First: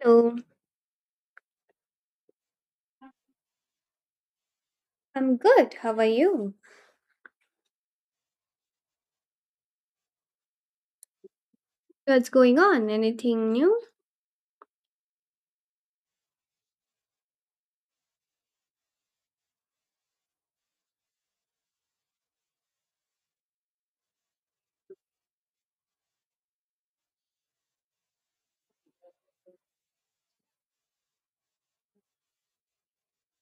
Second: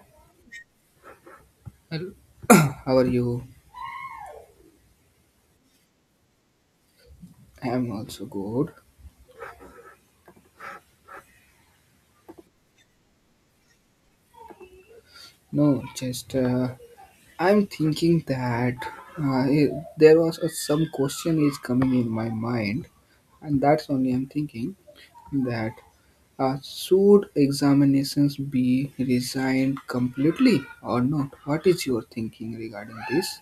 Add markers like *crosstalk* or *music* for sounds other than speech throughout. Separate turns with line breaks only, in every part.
Hello,
Well, how are you?
I'm good. How are you?
I'm also good.
What's going on? Anything new?
No, just I'm thinking that there was some question is coming in my mind, and that's only I'm thinking that should examinations be resigned completely or not? What is your thinking regarding this?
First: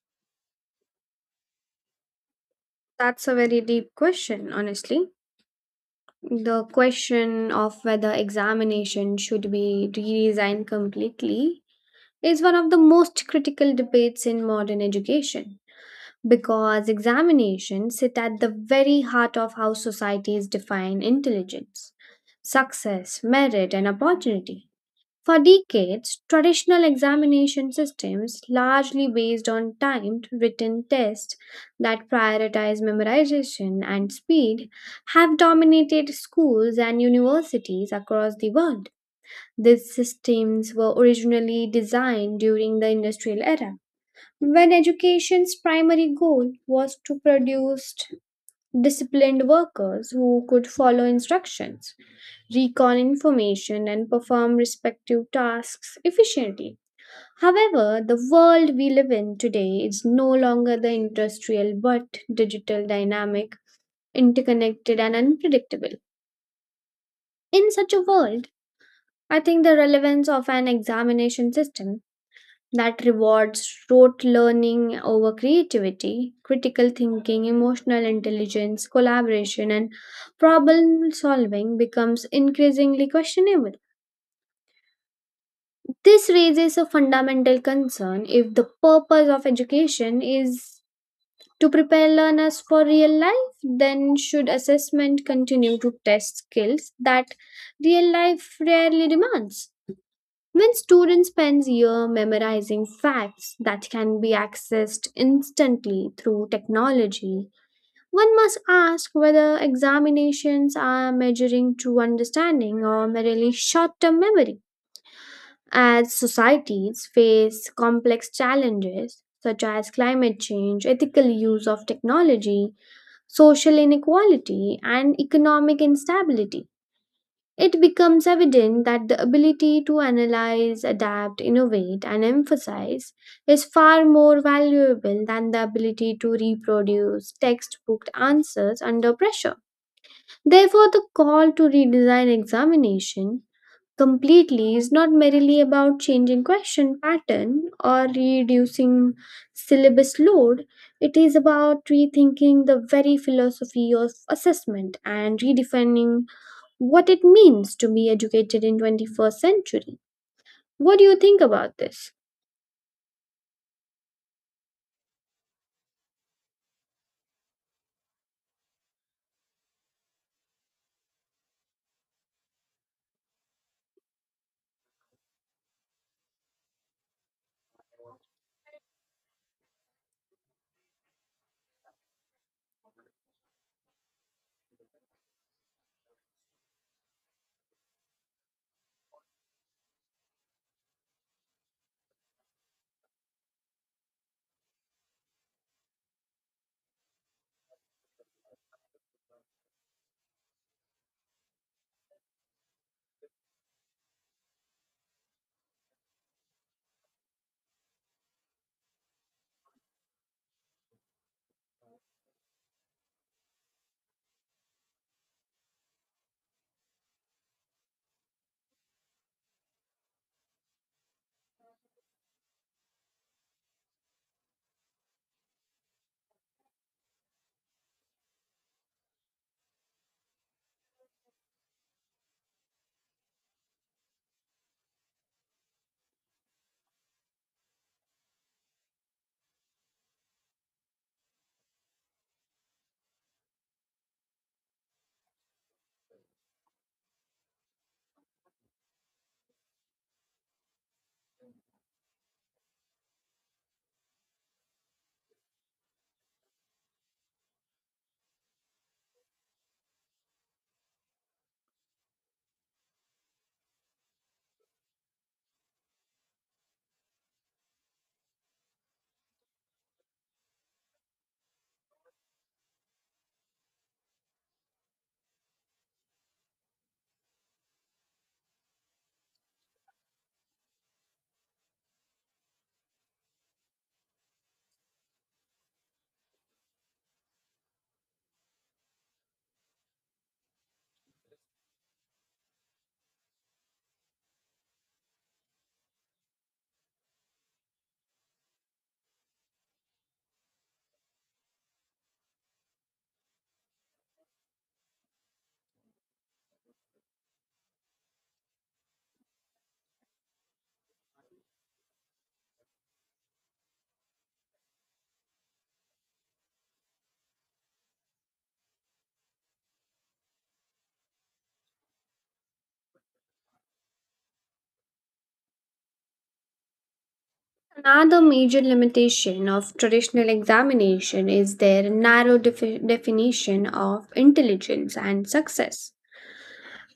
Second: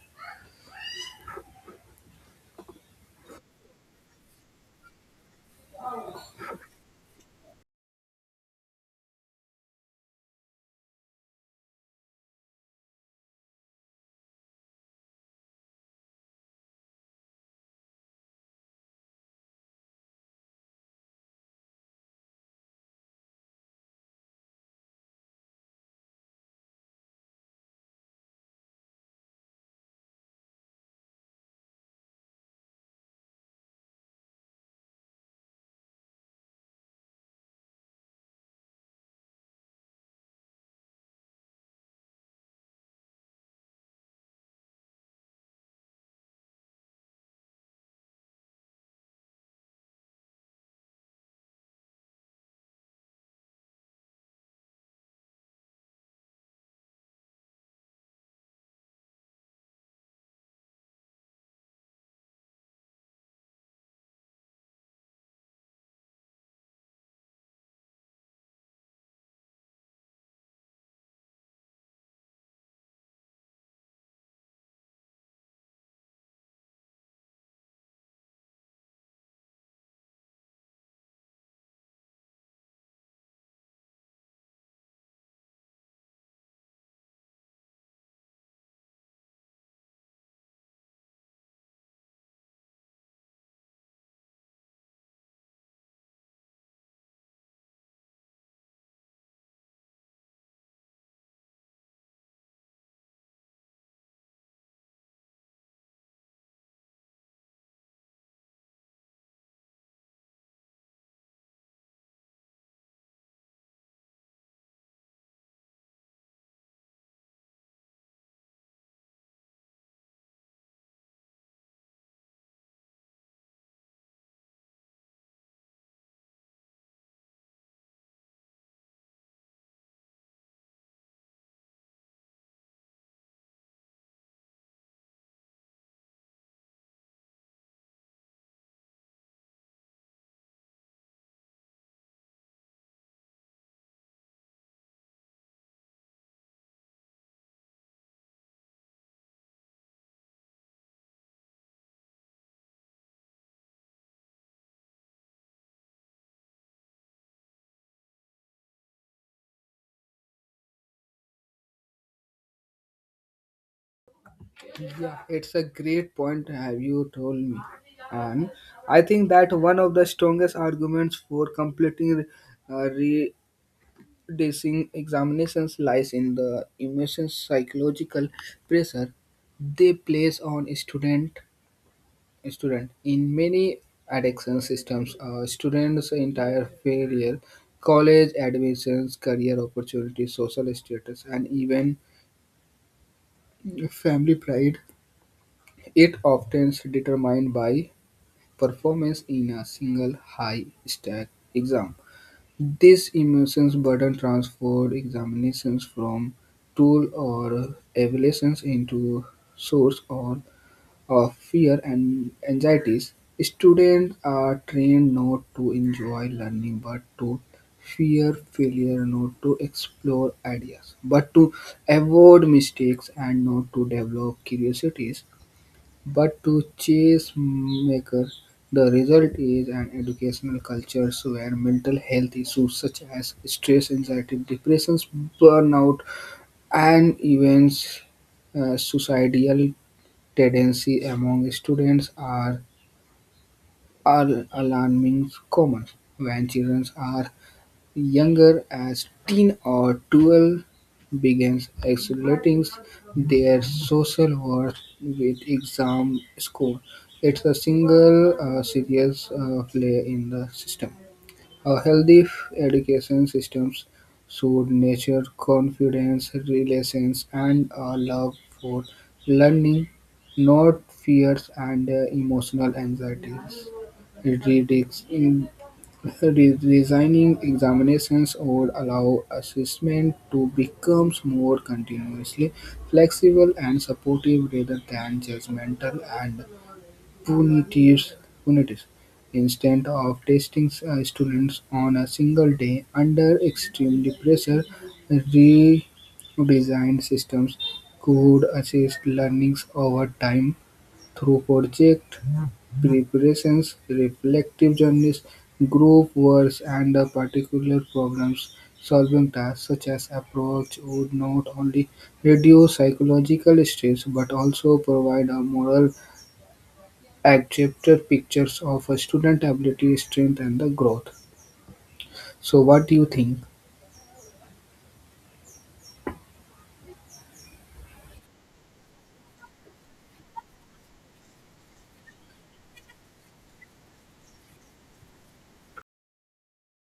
That's a very deep question, honestly. The question of whether examination should be redesigned completely is one of the most critical debates in modern education because examinations sit at the very heart of how societies define intelligence, success, merit, and opportunity. For decades, traditional examination systems, largely based on timed written tests that prioritize memorization and speed, have dominated schools and universities across the world. These systems were originally designed during the industrial era, when education's primary goal was to produce disciplined workers who could follow instructions recall information, and perform respective tasks efficiently. However, the world we live in today is no longer the industrial but digital dynamic, interconnected, and unpredictable. In such a world, I think the relevance of an examination system that rewards rote learning over creativity, critical thinking, emotional intelligence, collaboration, and problem solving becomes increasingly questionable. This raises a fundamental concern if the purpose of education is to prepare learners for real life, then should assessment continue to test skills that real life rarely demands? When students spend year memorizing facts that can be accessed instantly through technology, one must ask whether examinations are measuring true understanding or merely short-term memory. As societies face complex challenges such as climate change, ethical use of technology, social inequality, and economic instability, it becomes evident that the ability to analyze, adapt, innovate, and emphasize is far more valuable than the ability to reproduce textbook answers under pressure. Therefore, the call to redesign examination completely is not merely about changing question pattern or reducing syllabus load it is about rethinking the very philosophy of assessment and redefining what it means to be educated in 21st century. What do you think about this?
Yeah, it's a great point have you told me. And I think that one of the strongest arguments for completing uh, re- Dissing examinations lies in the immense psychological pressure they place on student in many addiction systems, a students entire failure, college admissions, career opportunities, social status, and even family pride, it often determined by performance in a single high stack exam. This emotions burden transform examinations from tool or evaluations into source or of fear and anxieties. Students are trained not to enjoy learning but to fear failure, not to explore ideas, but to avoid mistakes and not to develop curiosities. But to chessmakers, the result is an educational culture where mental health issues such as stress, anxiety, depression, burnout, and even suicidal tendency among students are alarming common. When children are younger as teen or 12, begins associating their social worth with exam score. It's a single serious flaw in the system. A education system should nurture confidence, relations, and a love for learning, not fears and emotional anxieties. It in- Redesigning examinations would allow assessment to become more continuously flexible and supportive rather than judgmental and punities. Instead of testing students on a single day under extreme pressure, redesigned systems could assist learnings over time through project preparations, reflective journals, group works, and particular problems solving tasks. Such as approach would not only reduce psychological stress but also provide a moral adjective pictures of a student ability, strength, and the growth. So, what do you think?
Another major limitation of traditional examination is their narrow definition of intelligence and success.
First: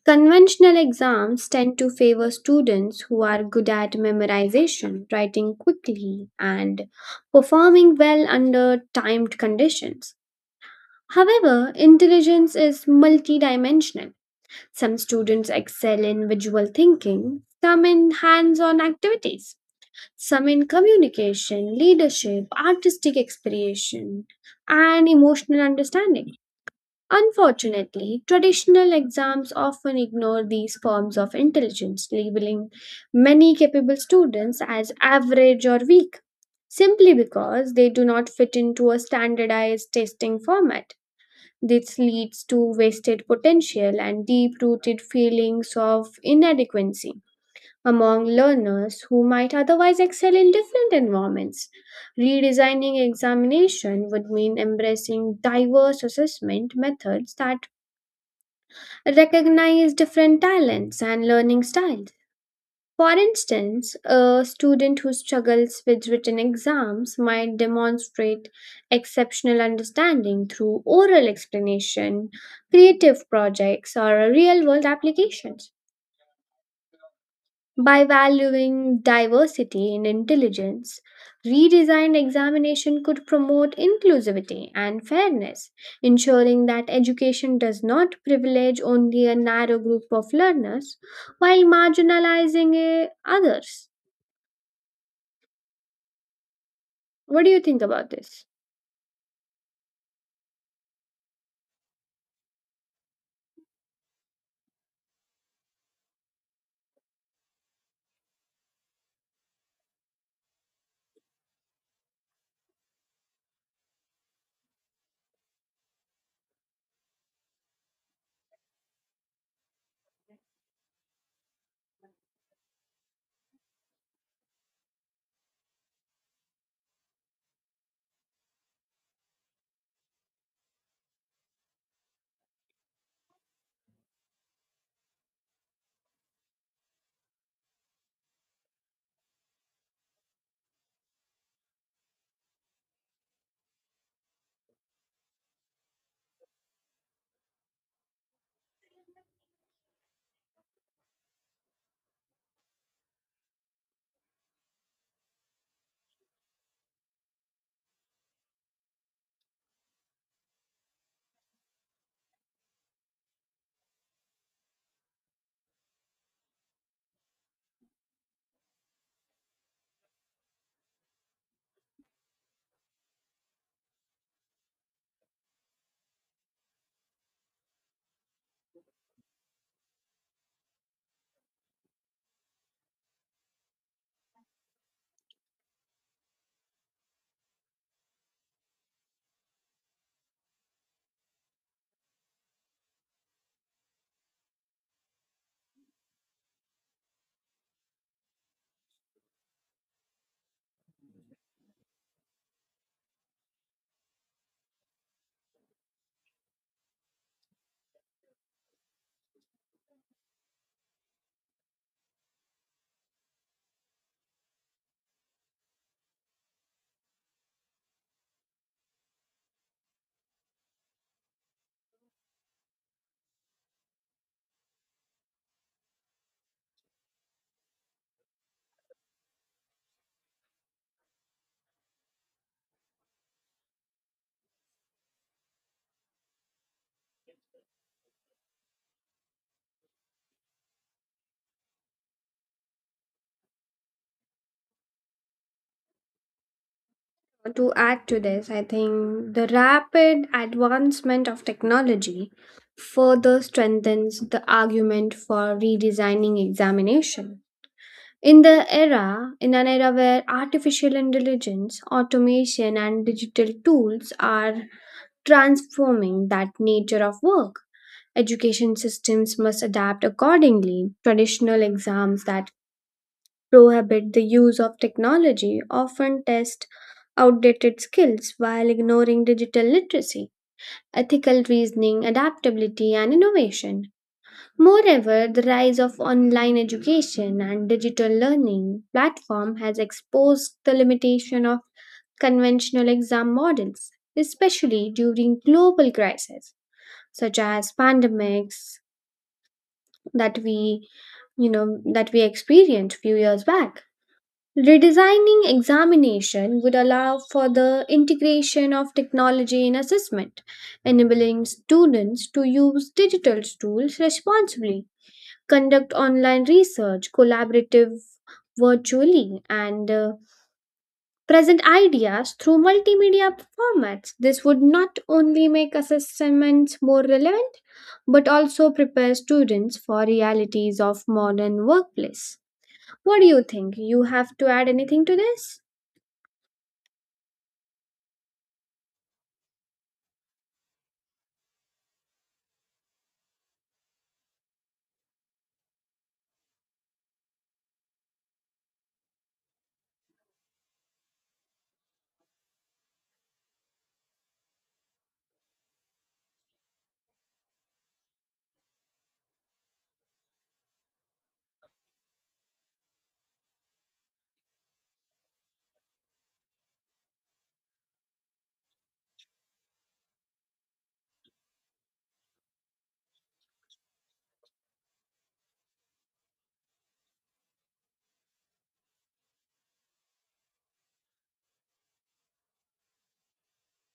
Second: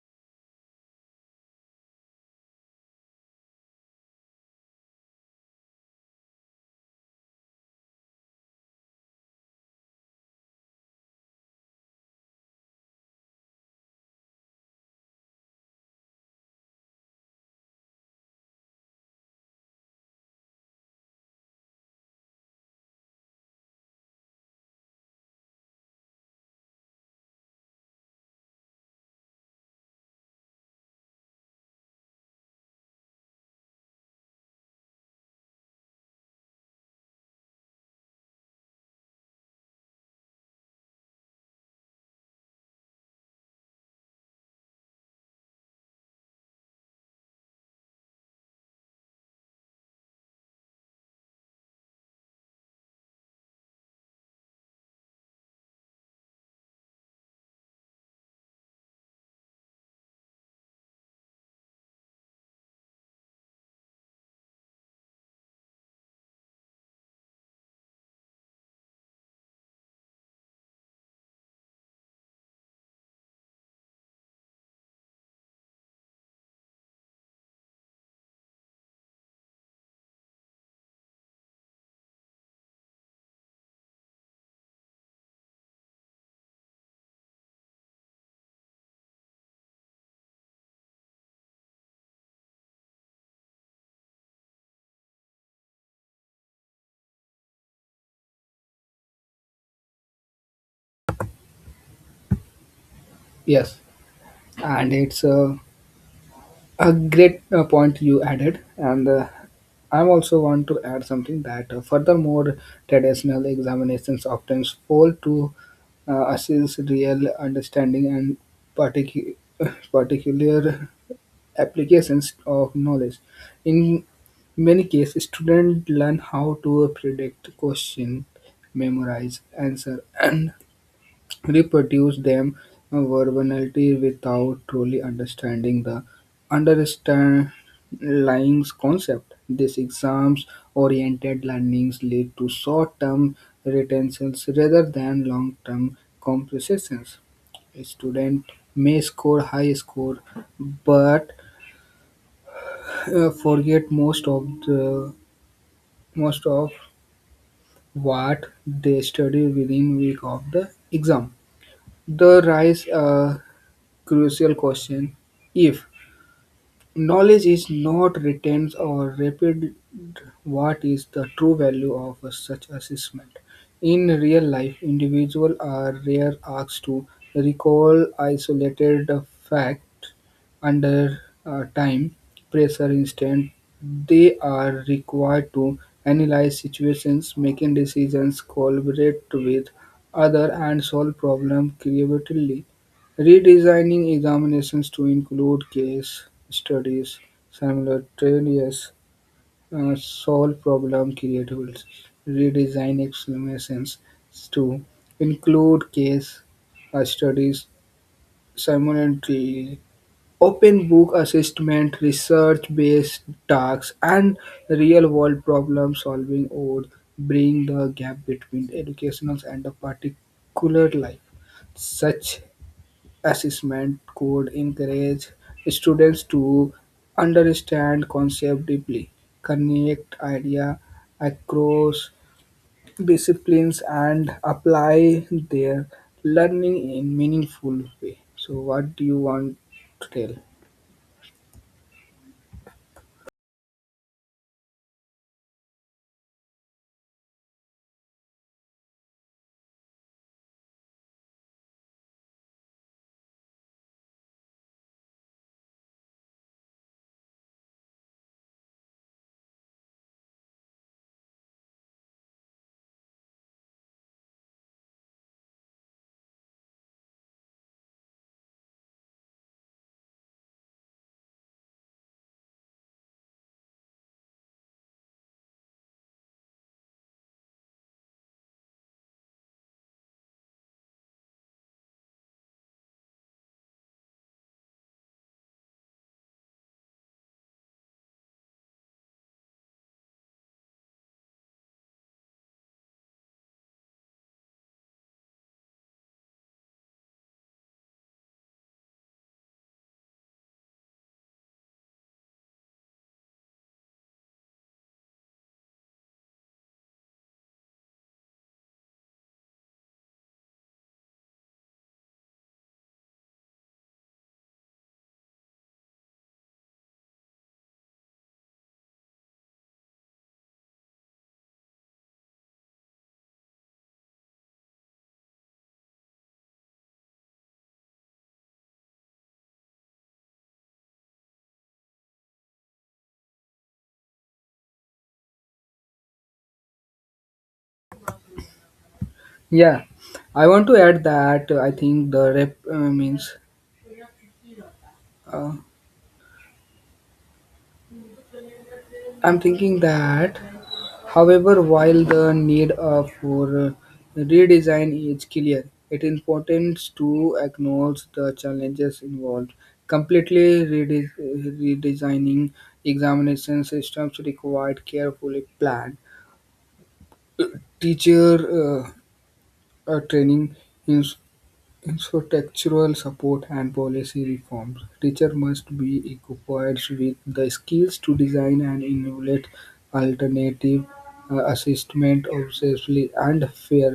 Conventional exams tend to favor students who are good at memorization, writing quickly, and performing well under timed conditions. However, intelligence is multidimensional. Some students excel in visual thinking, some in hands on activities, some in communication, leadership, artistic expression, and emotional understanding. Unfortunately, traditional exams often ignore these forms of intelligence, labeling many capable students as average or weak simply because they do not fit into a standardized testing format. This leads to wasted potential and deep rooted feelings of inadequacy among learners who might otherwise excel in different environments. Redesigning examination would mean embracing diverse assessment methods that recognize different talents and learning styles. For instance, a student who struggles with written exams might demonstrate exceptional understanding through oral explanation, creative projects, or real world applications. By valuing diversity in intelligence, redesigned examination could promote inclusivity and fairness, ensuring that education does not privilege only a narrow group of learners while marginalizing others. What do you think about this?
Yes, and a great point you added, and I also want to add something that furthermore, traditional examinations often fail to assess real understanding and particu- *laughs* particular applications of knowledge. In many cases, students learn how to predict question, memorize answer, and *clears throat* reproduce them verbally without truly understanding the underlying concept. These exams-oriented learnings lead to short-term retentions rather than long-term compensations. A student may score high score but forget most of what they study within week of the exam. The rise a crucial question: if knowledge is not retained or rapid. What is the true value of such assessment? In real life, individuals are rare asked to recall isolated facts under time pressure. Instead they are required to analyze situations, making decisions, collaborate with other, and solve problems creatively. Redesigning examinations to include case studies, simultaneous solve problem creatively. Redesign examinations to include case studies simultaneously. Open book assessment, research based tasks, and real world problem solving would bring the gap between educational and the particular life. Such assessment could encourage students to understand concepts deeply, connect ideas across disciplines, and apply their learning in meaningful way. So, what do you want to tell?
To add to this, I think the rapid advancement of technology further strengthens the argument for redesigning examination. In an era where artificial intelligence, automation, and digital tools are transforming that nature of work, education systems must adapt accordingly. Traditional exams that prohibit the use of technology often test outdated skills while ignoring digital literacy, ethical reasoning, adaptability, and innovation. Moreover, the rise of online education and digital learning platform has exposed the limitation of conventional exam models, especially during global crises such as pandemics that we that we experienced few years back. Redesigning examination would allow for the integration of technology in assessment, enabling students to use digital tools responsibly conduct online research, collaborative virtually, and present ideas through multimedia formats. This would not only make assessments more relevant, but also prepare students for realities of modern workplace. What do you think? You have to add anything to this?
Yeah, I want to add that uh, I'm thinking that however, while the need of for redesign is clear, it is important to acknowledge the challenges involved. Completely redesigning examination systems required carefully planned teacher training, infrastructural support, and policy reforms. Teachers must be equipped with the skills to design and innovate alternative assessment obsessively and fair.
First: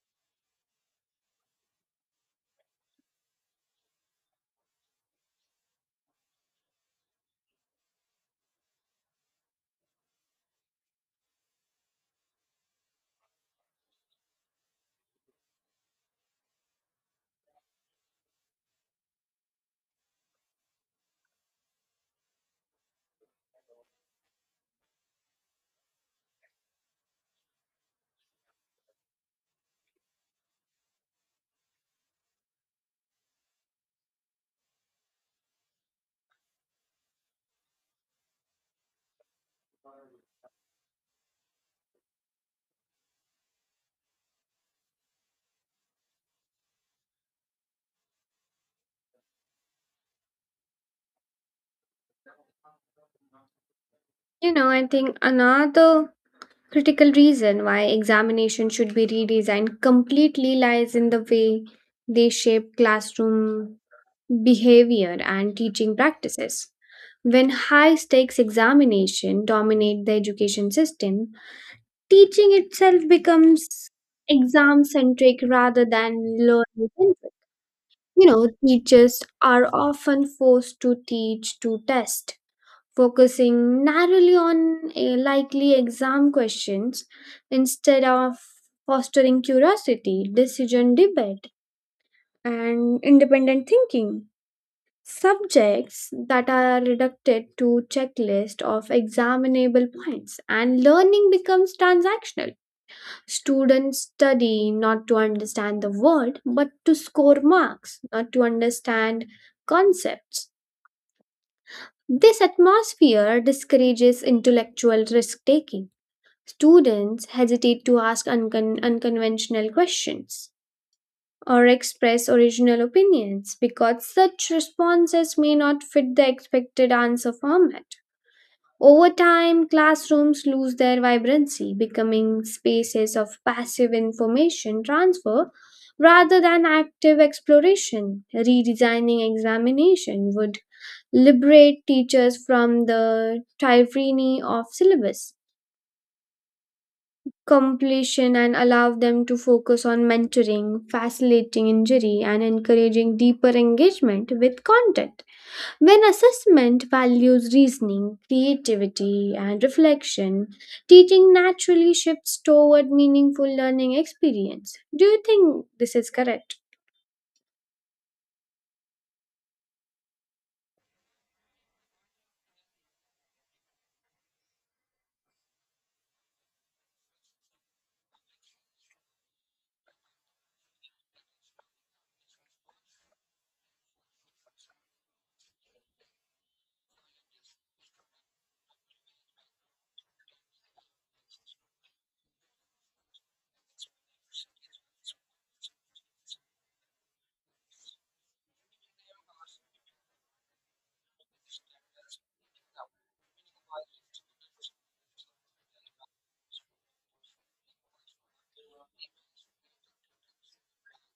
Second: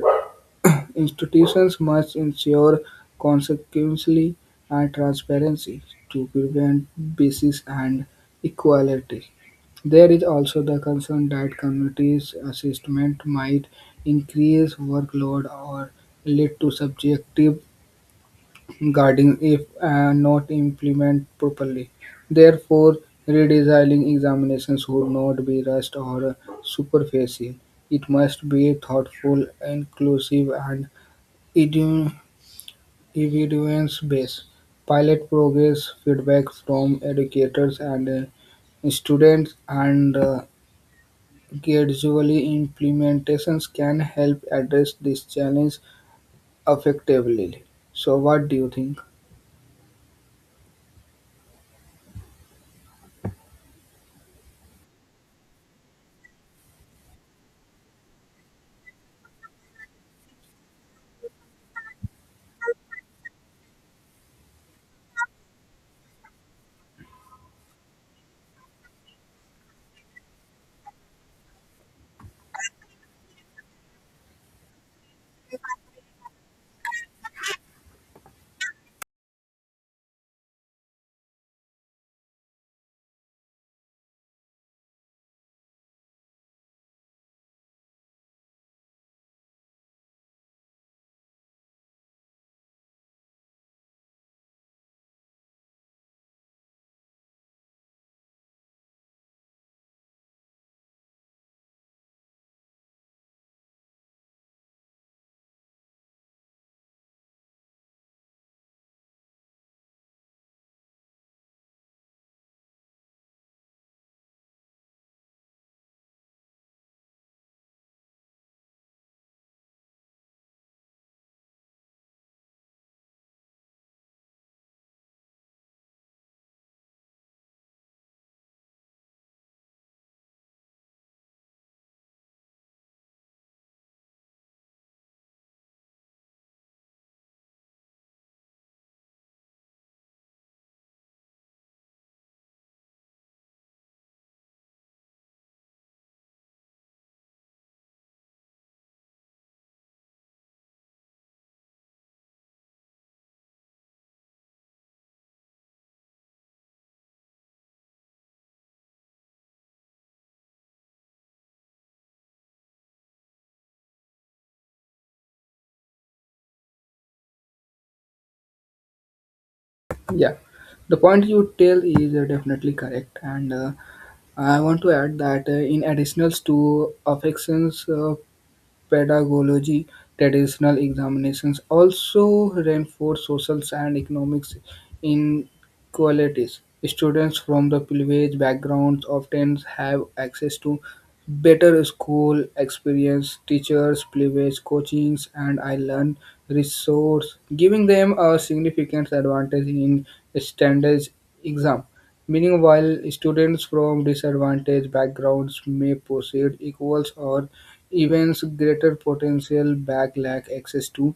*clears throat* Institutions must ensure consequently and transparency to prevent biases and equality. There is also the concern that communities' assessment might increase workload or lead to subjective guarding if not implemented properly. Therefore, redesigning examinations should not be rushed or superficial. It must be thoughtful, inclusive, and evidence based. Pilot progress feedback from educators and students and gradually implementations can help address this challenge effectively. So, what do you think?
You know, I think another critical reason why examination should be redesigned completely lies in the way they shape classroom behavior, and teaching practices. When high stakes examination dominate the education system, teaching itself becomes exam centric rather than learning centric. You know, teachers are often forced to teach to test, focusing narrowly on likely exam questions instead of fostering curiosity, decision debate, and independent thinking subjects that are reducted to checklist of examinable points and learning becomes transactional students study not to understand the world but to score marks not to understand concepts this atmosphere discourages intellectual risk taking students hesitate to ask unconventional questions or express original opinions because such responses may not fit the expected answer format. Over time, classrooms lose their vibrancy, becoming spaces of passive information transfer rather than active exploration. Redesigning examination would liberate teachers from the tyranny of syllabus completion and allow them to focus on mentoring, facilitating injury, and encouraging deeper engagement with content. When assessment values reasoning, creativity, and reflection, teaching naturally shifts toward meaningful learning experience. Do you think this is correct?
Yeah, the point you tell is definitely correct, and I want to add that in additions to affections, pedagogy, traditional examinations also reinforce social and economic inequalities. Students from the privileged backgrounds often have access to better school experience, teachers, privileged coachings, and I learn resource, giving them a significant advantage in standards exam. Meanwhile, students from disadvantaged backgrounds may proceed equals or events greater potential back lack access to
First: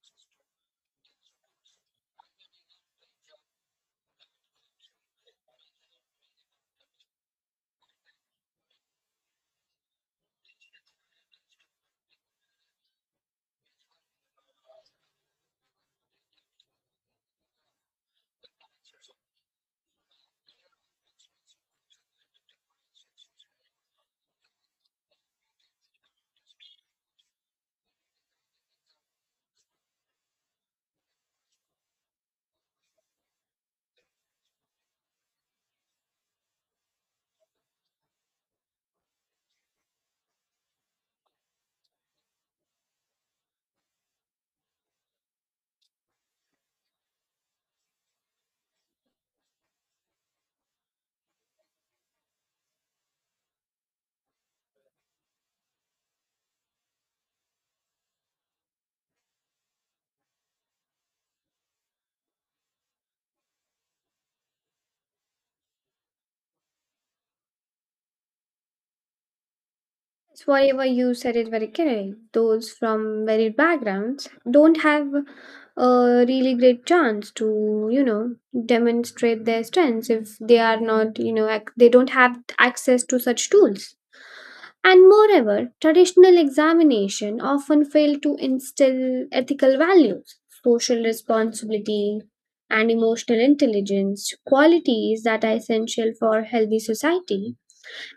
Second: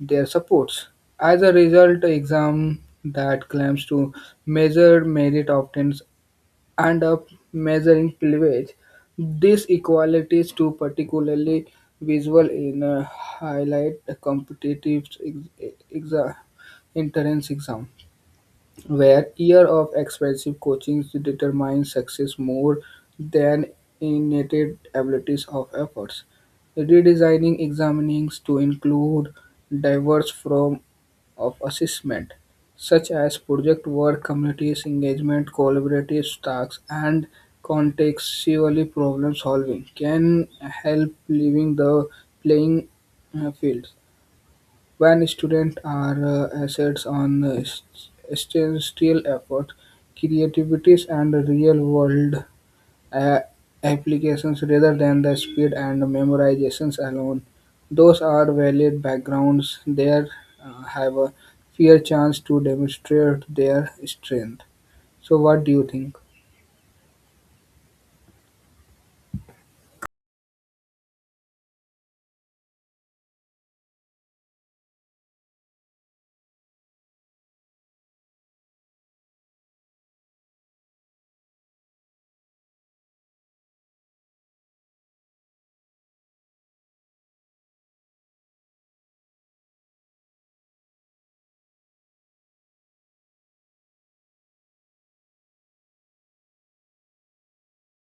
their supports. As a result, exam that claims to measure merit often end up measuring privilege. These equalities to particularly visual in a highlight competitive entrance exam, where year of expensive coaching determines success more than innate abilities of efforts. Redesigning examinings to include diverse forms of assessment, such as project work, communities engagement, collaborative tasks, and contextually problem solving, can help leaving the playing field. When students are assets on statistical effort, creativities, and real-world uh, applications rather than the speed and memorizations alone, those are valid backgrounds. They have a fair chance to demonstrate their strength. So, what do you think?
It's whatever you said it very correct. Those from varied backgrounds don't have a really great chance to, you know, demonstrate their strengths if they are not, you know, they don't have access to such tools. And moreover, traditional examination often fail to instill ethical values, social responsibility, and emotional intelligence, qualities that are essential for healthy society.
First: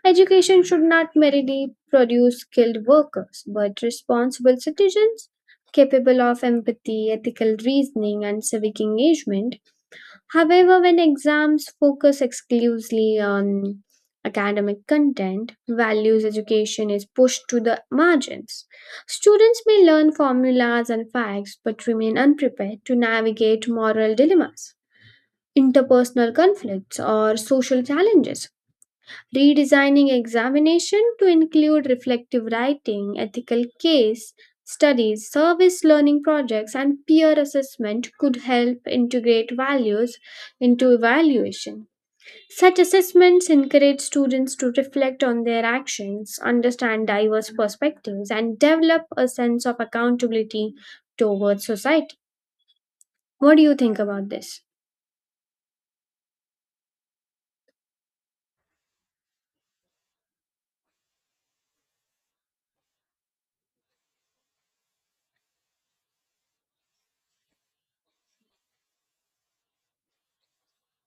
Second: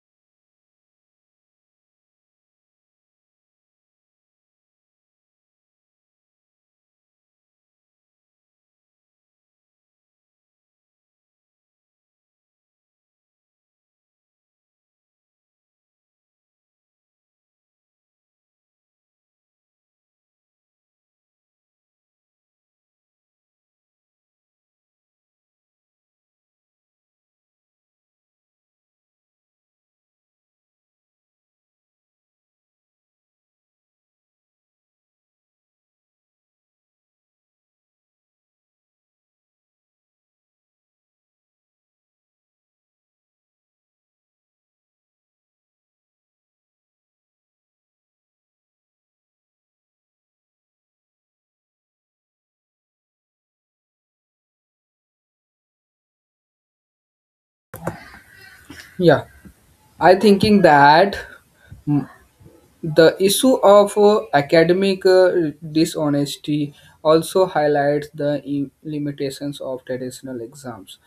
Education should not merely produce skilled workers, but responsible citizens capable of empathy, ethical reasoning, and civic engagement. However, when exams focus exclusively on academic content, values education is pushed to the margins. Students may learn formulas and facts but remain unprepared to navigate moral dilemmas, interpersonal conflicts, or social challenges redesigning examination to include reflective writing, ethical case studies, service learning projects, and peer assessment could help integrate values into evaluation. Such assessments encourage students to reflect on their actions, understand diverse perspectives, and develop a sense of accountability towards society. What do you think about this?
Yeah, I thinking that. mm, The issue of academic dishonesty also highlights the limitations of traditional exams.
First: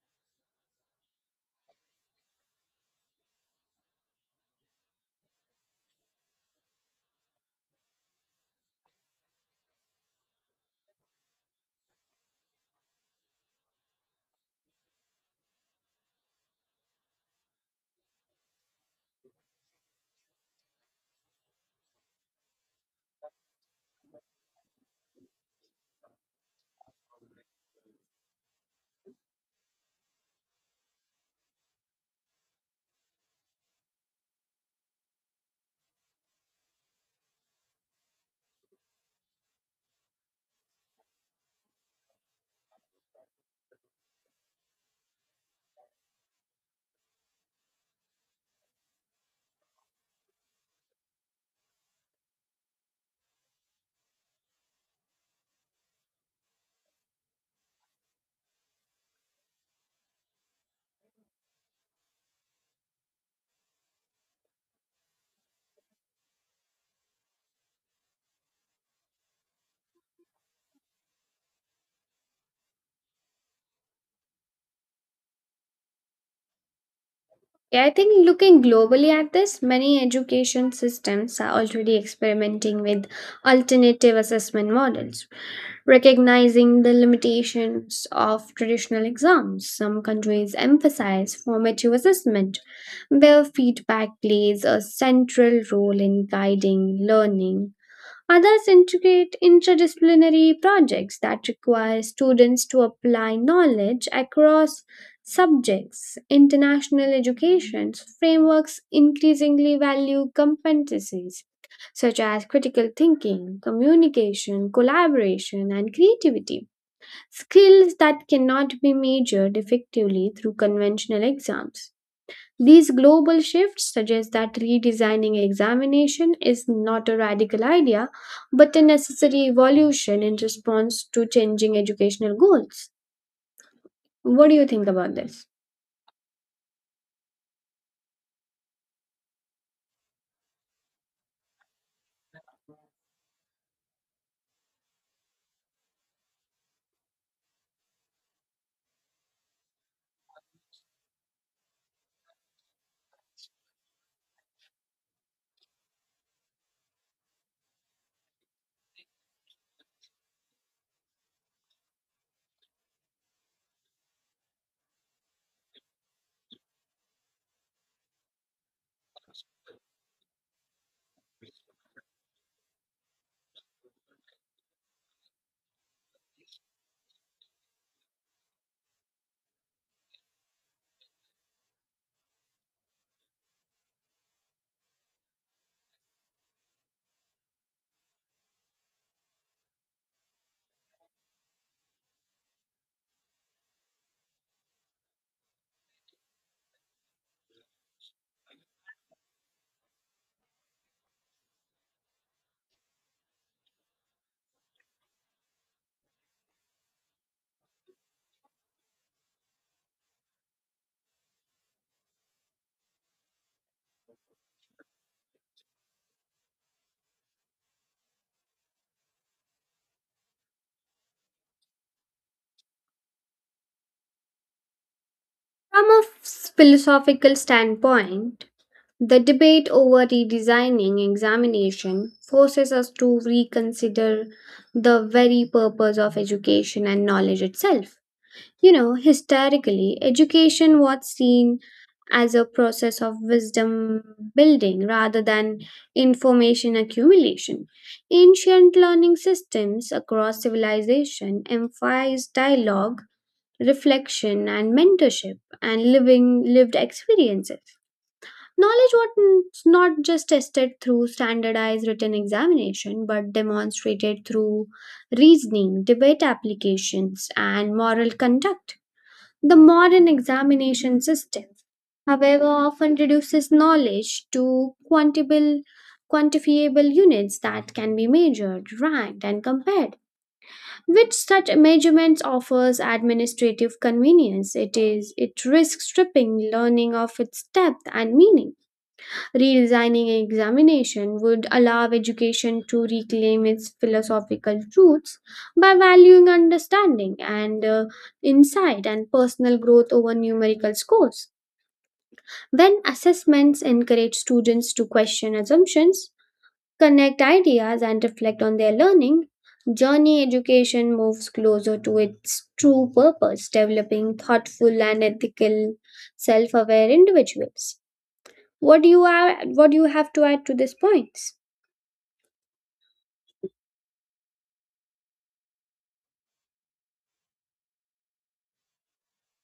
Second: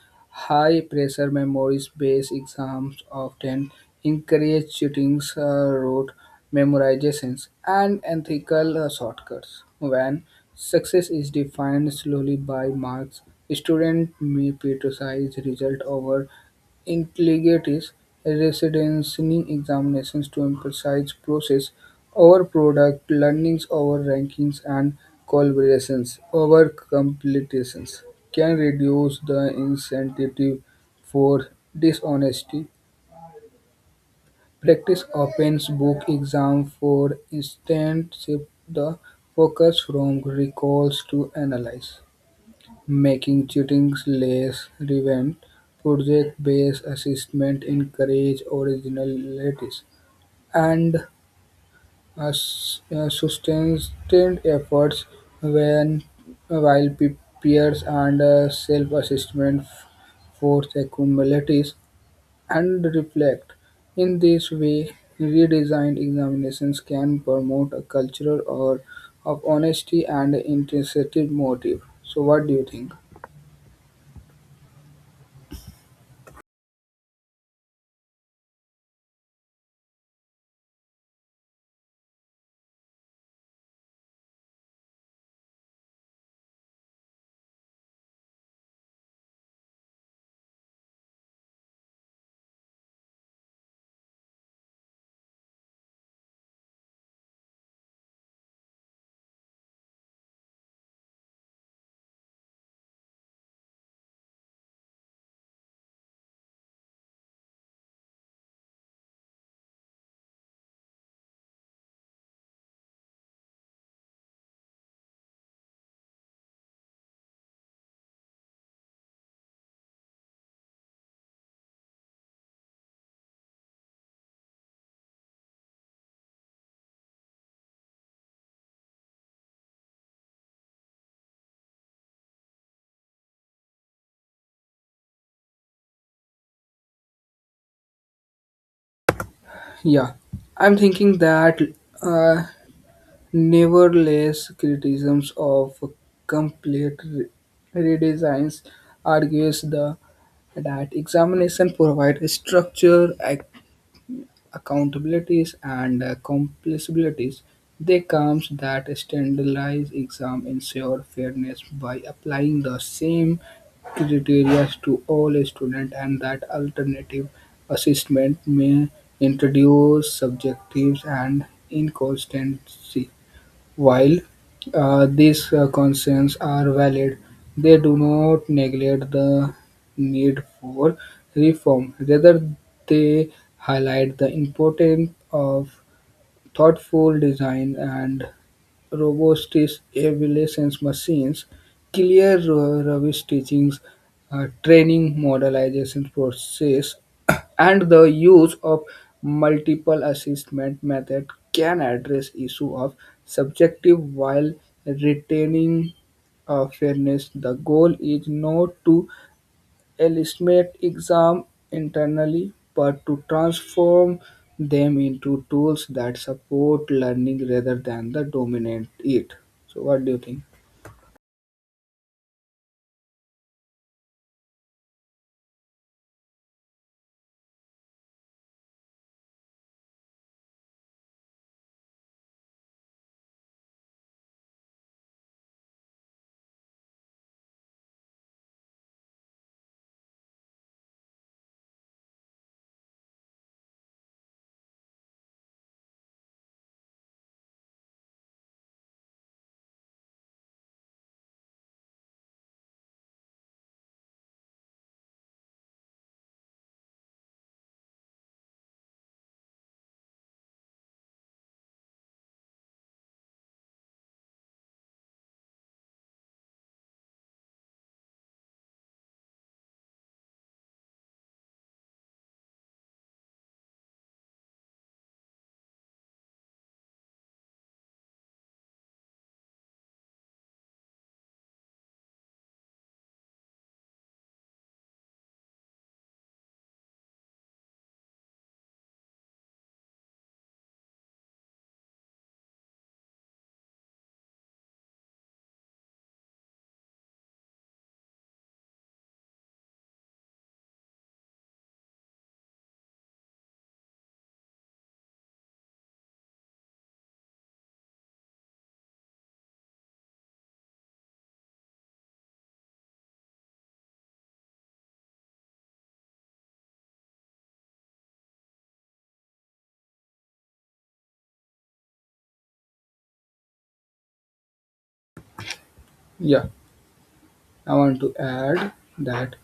High pressure memories based exams often encourage cheating, rote memorizations, and ethical shortcuts. When success is defined solely by marks, students may prioritize result over intelligent reasoning examinations to emphasize process over product, learnings over rankings, and collaborations over completions, can reduce the incentive for dishonesty. Practice opens book exam, for instance, shift the focus from recalls to analyze. Making cheating less relevant, project-based assessment encourages originality and sustained efforts when while peers and self-assessment force accumulates and reflect. In this way, redesigned examinations can promote a culture or of honesty and intrinsic motive. So, what do you think?
Yeah, I think looking globally at this, many education systems are already experimenting with alternative assessment models, recognizing the limitations of traditional exams. Some countries emphasize formative assessment, where feedback plays a central role in guiding learning. Others integrate interdisciplinary projects that require students to apply knowledge across subjects. International education's frameworks increasingly value competencies such as critical thinking, communication, collaboration, and creativity, skills that cannot be measured effectively through conventional exams. These global shifts suggest that redesigning examination is not a radical idea, but a necessary evolution in response to changing educational goals. What do you think about this?
Yeah, I'm thinking that uh, nevertheless, criticisms of complete redesigns argues the that examination provide a structure accountabilities and accomplishabilities. They comes that standardized exam ensure fairness by applying the same criteria to all students and that alternative assessment may introduce subjectives and inconsistency. While these concerns are valid, they do not neglect the need for reform. Rather, they highlight the importance of thoughtful design and robotics evaluations machines, clear rubbish teachings, training modelization process, *coughs* and the use of multiple assessment method can address issue of subjective while retaining fairness. The goal is not to a exam internally, but to transform them into tools that support learning rather than the dominate it. So, what do you think?
From a philosophical standpoint, the debate over redesigning examination forces us to reconsider the very purpose of education and knowledge itself. You know, historically, education was seen as a process of wisdom building rather than information accumulation. Ancient learning systems across civilization emphasized dialogue, reflection, and mentorship, and living lived experiences. Knowledge was not just tested through standardized written examination, but demonstrated through reasoning, debate applications, and moral conduct. The modern examination system, however, often reduces knowledge to quantifiable units that can be measured, ranked, and compared. With such measurements offers administrative convenience, it risks stripping learning of its depth and meaning. Redesigning an examination would allow education to reclaim its philosophical roots by valuing understanding and insight and personal growth over numerical scores. When assessments encourage students to question assumptions, connect ideas, and reflect on their learning, journey education moves closer to its true purpose, developing thoughtful and ethical, self aware individuals. What do you have to add to these points?
Yeah, I want to add that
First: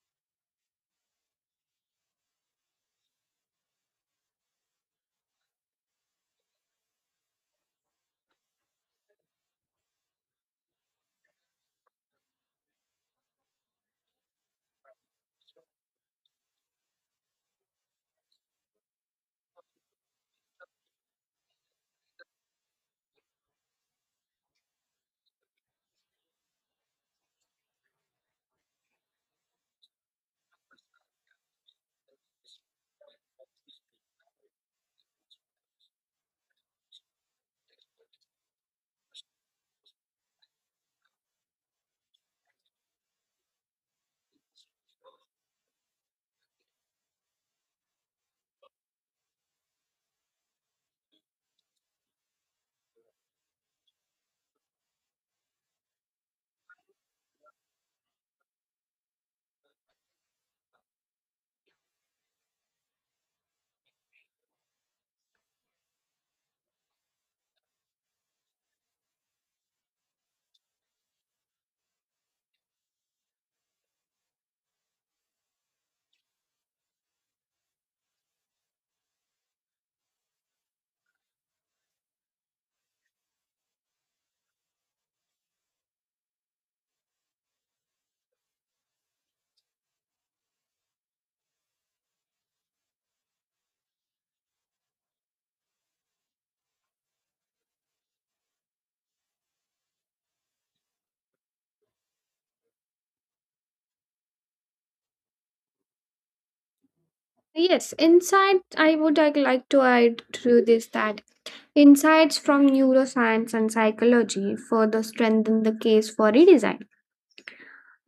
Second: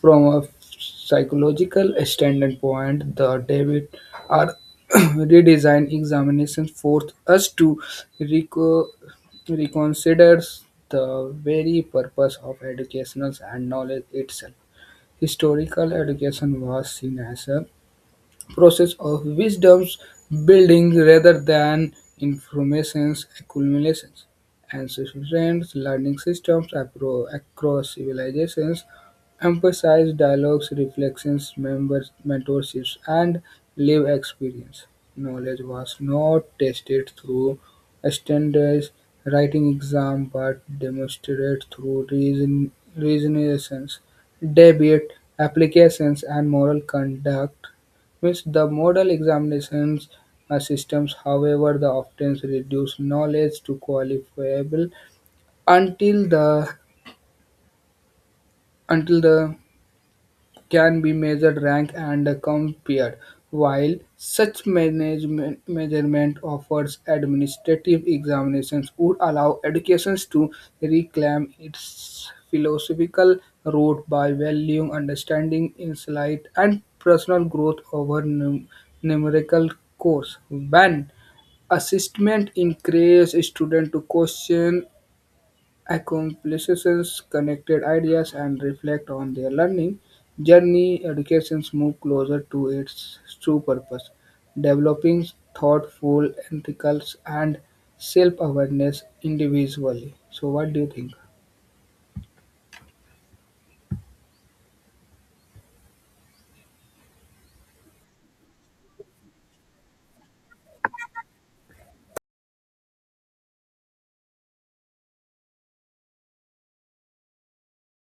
from a psychological standpoint, the David are *coughs* *clears throat* redesign examinations force us to reco- reconsider the very purpose of educational and knowledge itself. Historical education was seen as a process of wisdom's building rather than information's accumulation. Ancient learning systems across civilizations emphasize dialogues, reflections, members, mentorships, and lived experience. Knowledge was not tested through a standardized writing exam but demonstrated through reasons, debate, applications, and moral conduct with the model examination systems, however, the often reduce knowledge to qualifiable until the until the can be measured, ranked, and compared. While such management measurement offers administrative examinations would allow educations to reclaim its philosophical root by valuing understanding, insight, and personal growth over numerical course. When assessment encourages students to question accomplishments, connected ideas, and reflect on their learning journey. Education moves closer to its true purpose, developing thoughtful, ethical, and self-awareness individually. So, what do you think?
Yes, insight I would like to add to this that insights from neuroscience and psychology further strengthen the case for redesign.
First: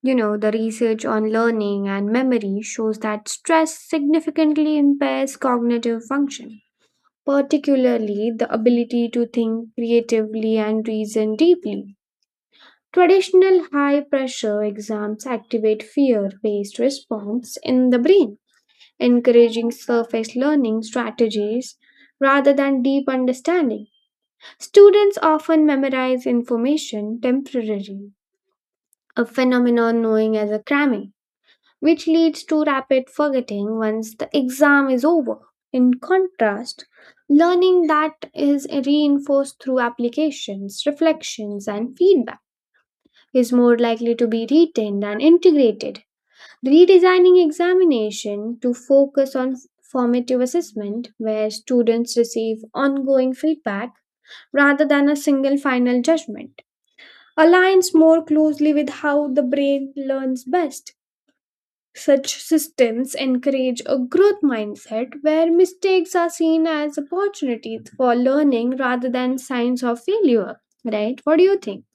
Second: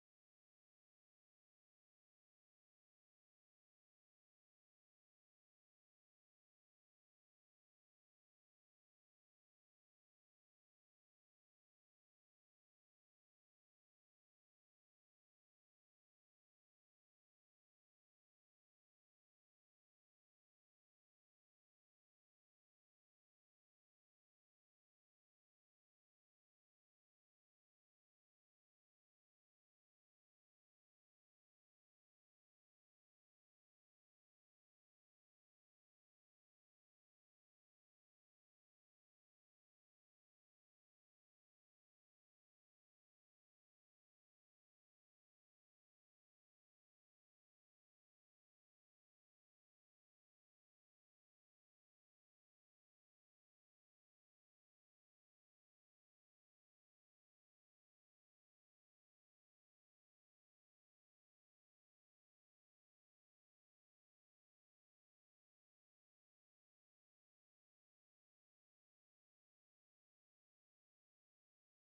You know, the research on learning and memory shows that stress significantly impairs cognitive function, particularly the ability to think creatively and reason deeply. Traditional high pressure exams activate fear based response in the brain encouraging surface learning strategies rather than deep understanding. Students often memorize information temporarily, a phenomenon known as a cramming, which leads to rapid forgetting once the exam is over. In contrast, learning that is reinforced through applications, reflections, and feedback is more likely to be retained and integrated. Redesigning examination to focus on formative assessment where students receive ongoing feedback rather than a single final judgment aligns more closely with how the brain learns best. Such systems encourage a growth mindset where mistakes are seen as opportunities for learning rather than signs of failure, right? What do you think?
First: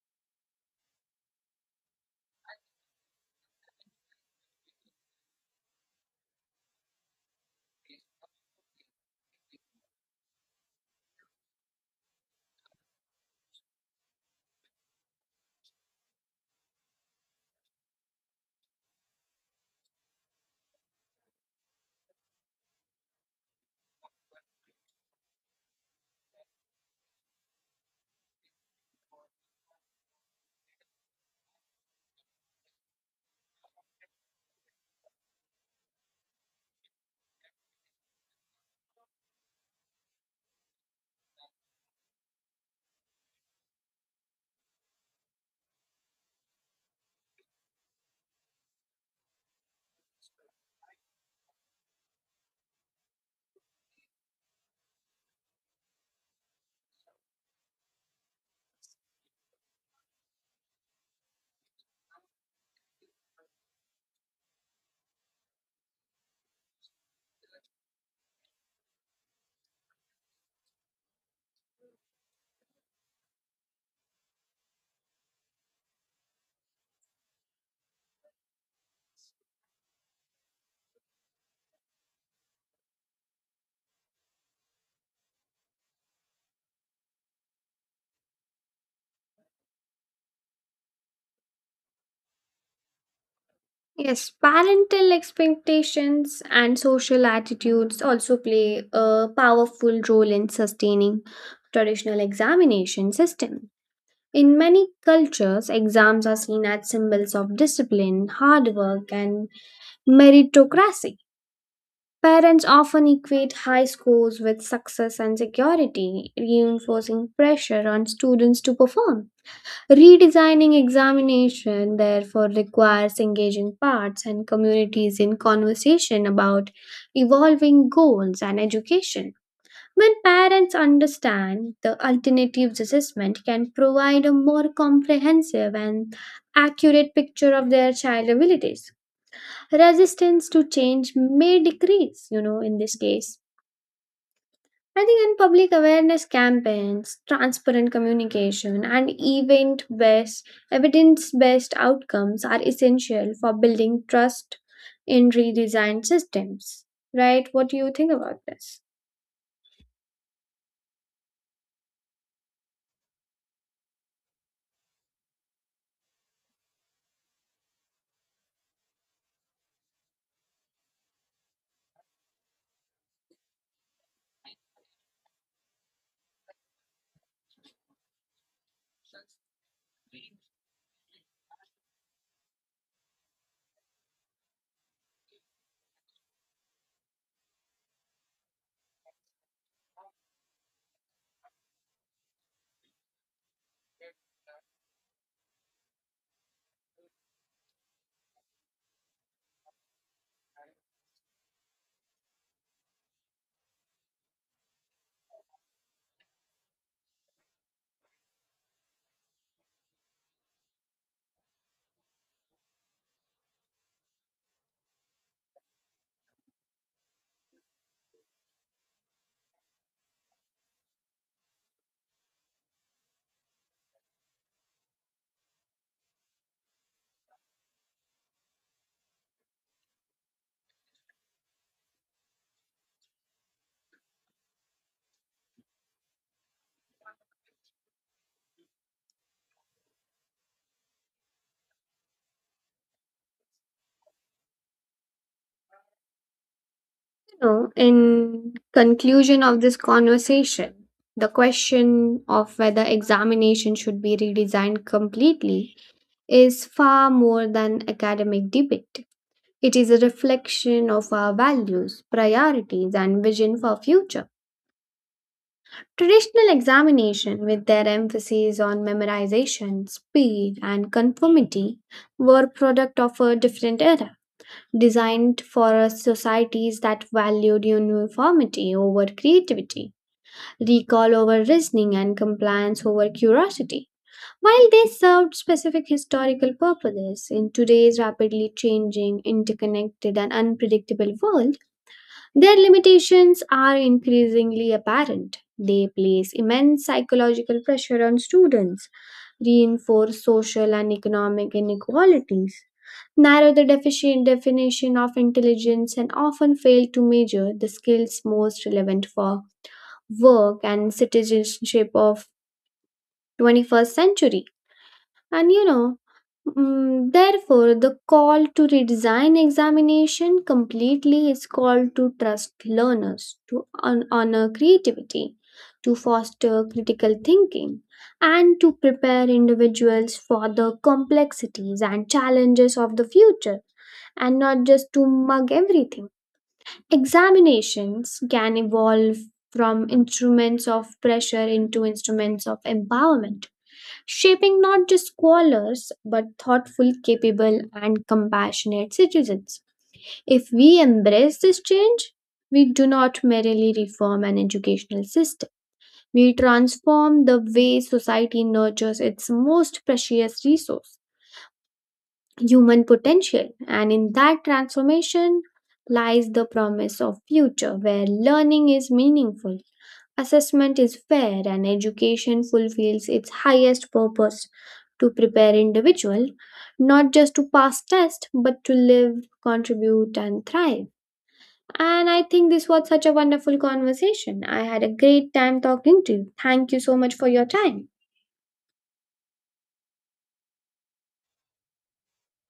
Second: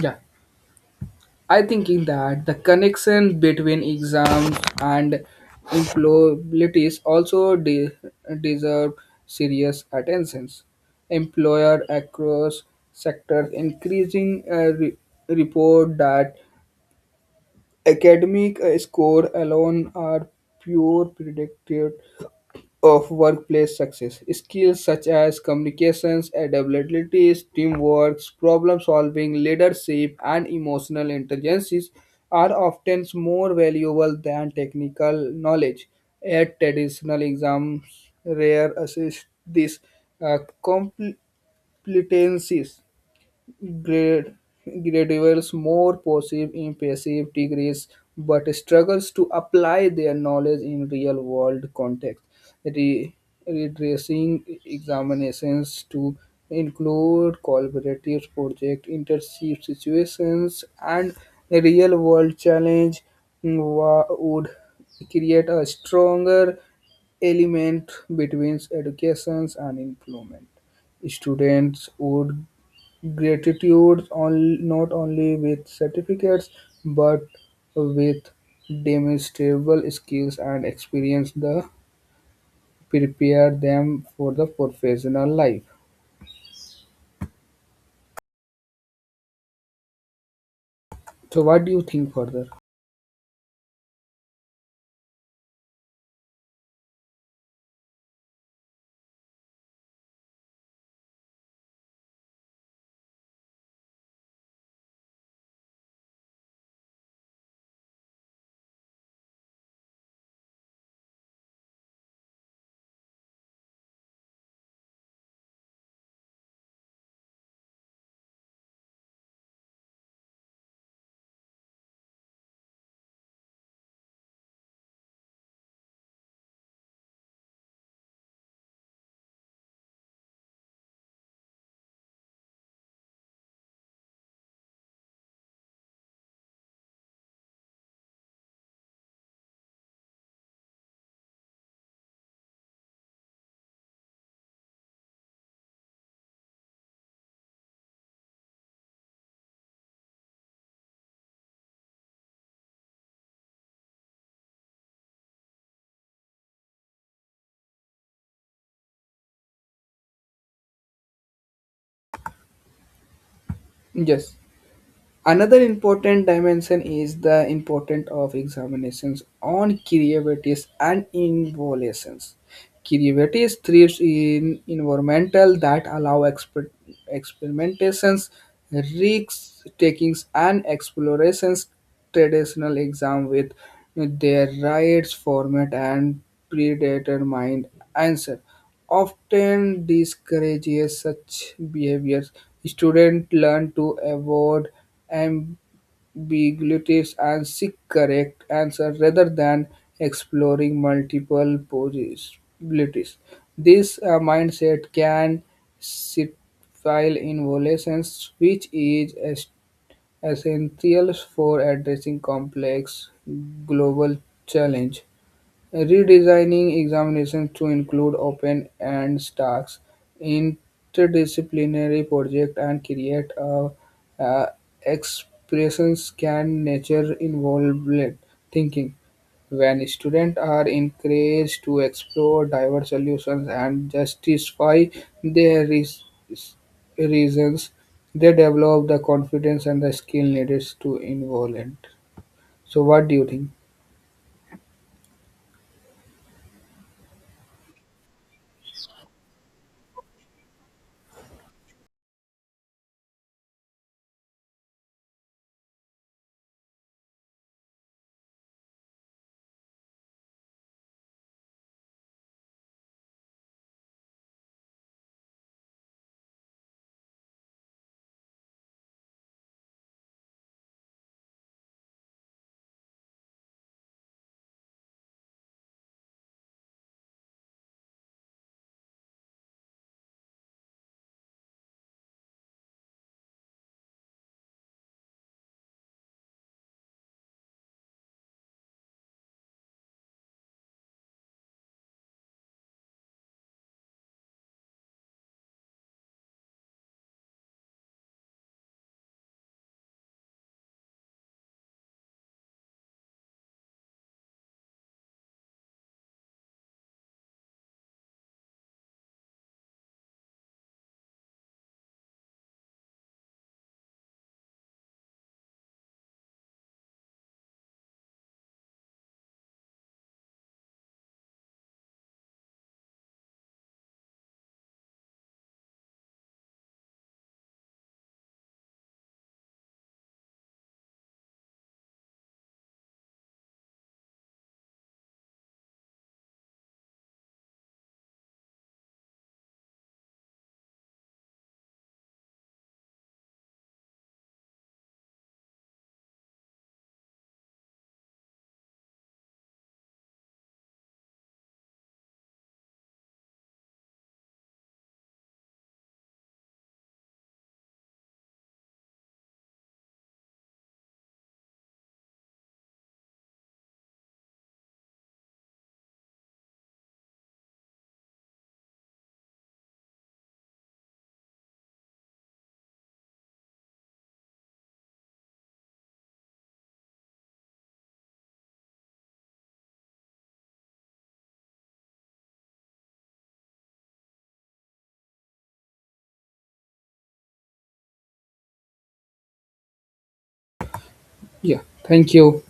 Yeah, I thinking that the connection between exams and employabilities also deserve serious attentions. Employer across sectors increasing report that academic score alone are pure predictor of workplace success. Skills such as communications, adaptabilities, teamwork, problem solving, leadership, and emotional intelligences are often more valuable than technical knowledge. At traditional exams, rare assess these uh, competencies grad- graduates more passive in passive degrees but struggles to apply their knowledge in real world context. Re- Redressing examinations to include collaborative project, internship situations, and real world challenge would create a stronger element between educations and employment. Students would gratitude on, not only with certificates but with demonstrable skills and experience that prepare them for the professional life. So, what do you think further?
Yes, parental expectations and social attitudes also play a powerful role in sustaining traditional examination system. In many cultures, exams are seen as symbols of discipline, hard work, and meritocracy. Parents often equate high scores with success and security, reinforcing pressure on students to perform. Redesigning examination therefore requires engaging parts and communities in conversation about evolving goals and education. When parents understand the alternatives assessment can provide a more comprehensive and accurate picture of their child abilities. Resistance to change may decrease, you know, in this case. I think in public awareness campaigns, transparent communication, and event based, evidence based outcomes are essential for building trust in redesigned systems. Right? What do you think about this?
Yes. Another important dimension is the importance of examinations on creativities and innovations. Creativity thrives in environmental that allow experimentations, risks takings, and explorations. Traditional exam with their rights format and predetermined answer often discourages such behaviors. Students learn to avoid ambiguity beagletests and seek correct answer rather than exploring multiple possibilities. This mindset can stifle innovations, which is essential for addressing complex global challenge redesigning examinations to include open and tasks, interdisciplinary projects, and create a uh, expressions can nature involvement thinking. When students are encouraged to explore diverse solutions and justify their reasons, they develop the confidence and the skill needed to involve it. So, what do you think?
You know, in conclusion of this conversation, the question of whether examination should be redesigned completely is far more than academic debate. It is a reflection of our values, priorities, and vision for future. Traditional examination, with their emphasis on memorization, speed, and conformity, were product of a different era, designed for a societies that valued uniformity over creativity, recall over reasoning, and compliance over curiosity. While they served specific historical purposes in today's rapidly changing, interconnected, and unpredictable world, their limitations are increasingly apparent. They place immense psychological pressure on students, reinforce social and economic inequalities, narrow the deficient definition of intelligence, and often fail to measure the skills most relevant for work and citizenship of 21st century And therefore, the call to redesign examination completely is called to trust learners, to honor creativity, to foster critical thinking, and to prepare individuals for the complexities and challenges of the future, and not just to mug everything. Examinations can evolve from instruments of pressure into instruments of empowerment, shaping not just scholars but thoughtful, capable, and compassionate citizens. If we embrace this change, we do not merely reform an educational system, we transform the way society nurtures its most precious resource human potential and in that transformation lies the promise of future where learning is meaningful assessment is fair and education fulfills its highest purpose to prepare individual not just to pass test but to live contribute and thrive. And I think this was such a wonderful conversation. I had a great time talking to you. Thank you so much for your time.
Yeah, thank you.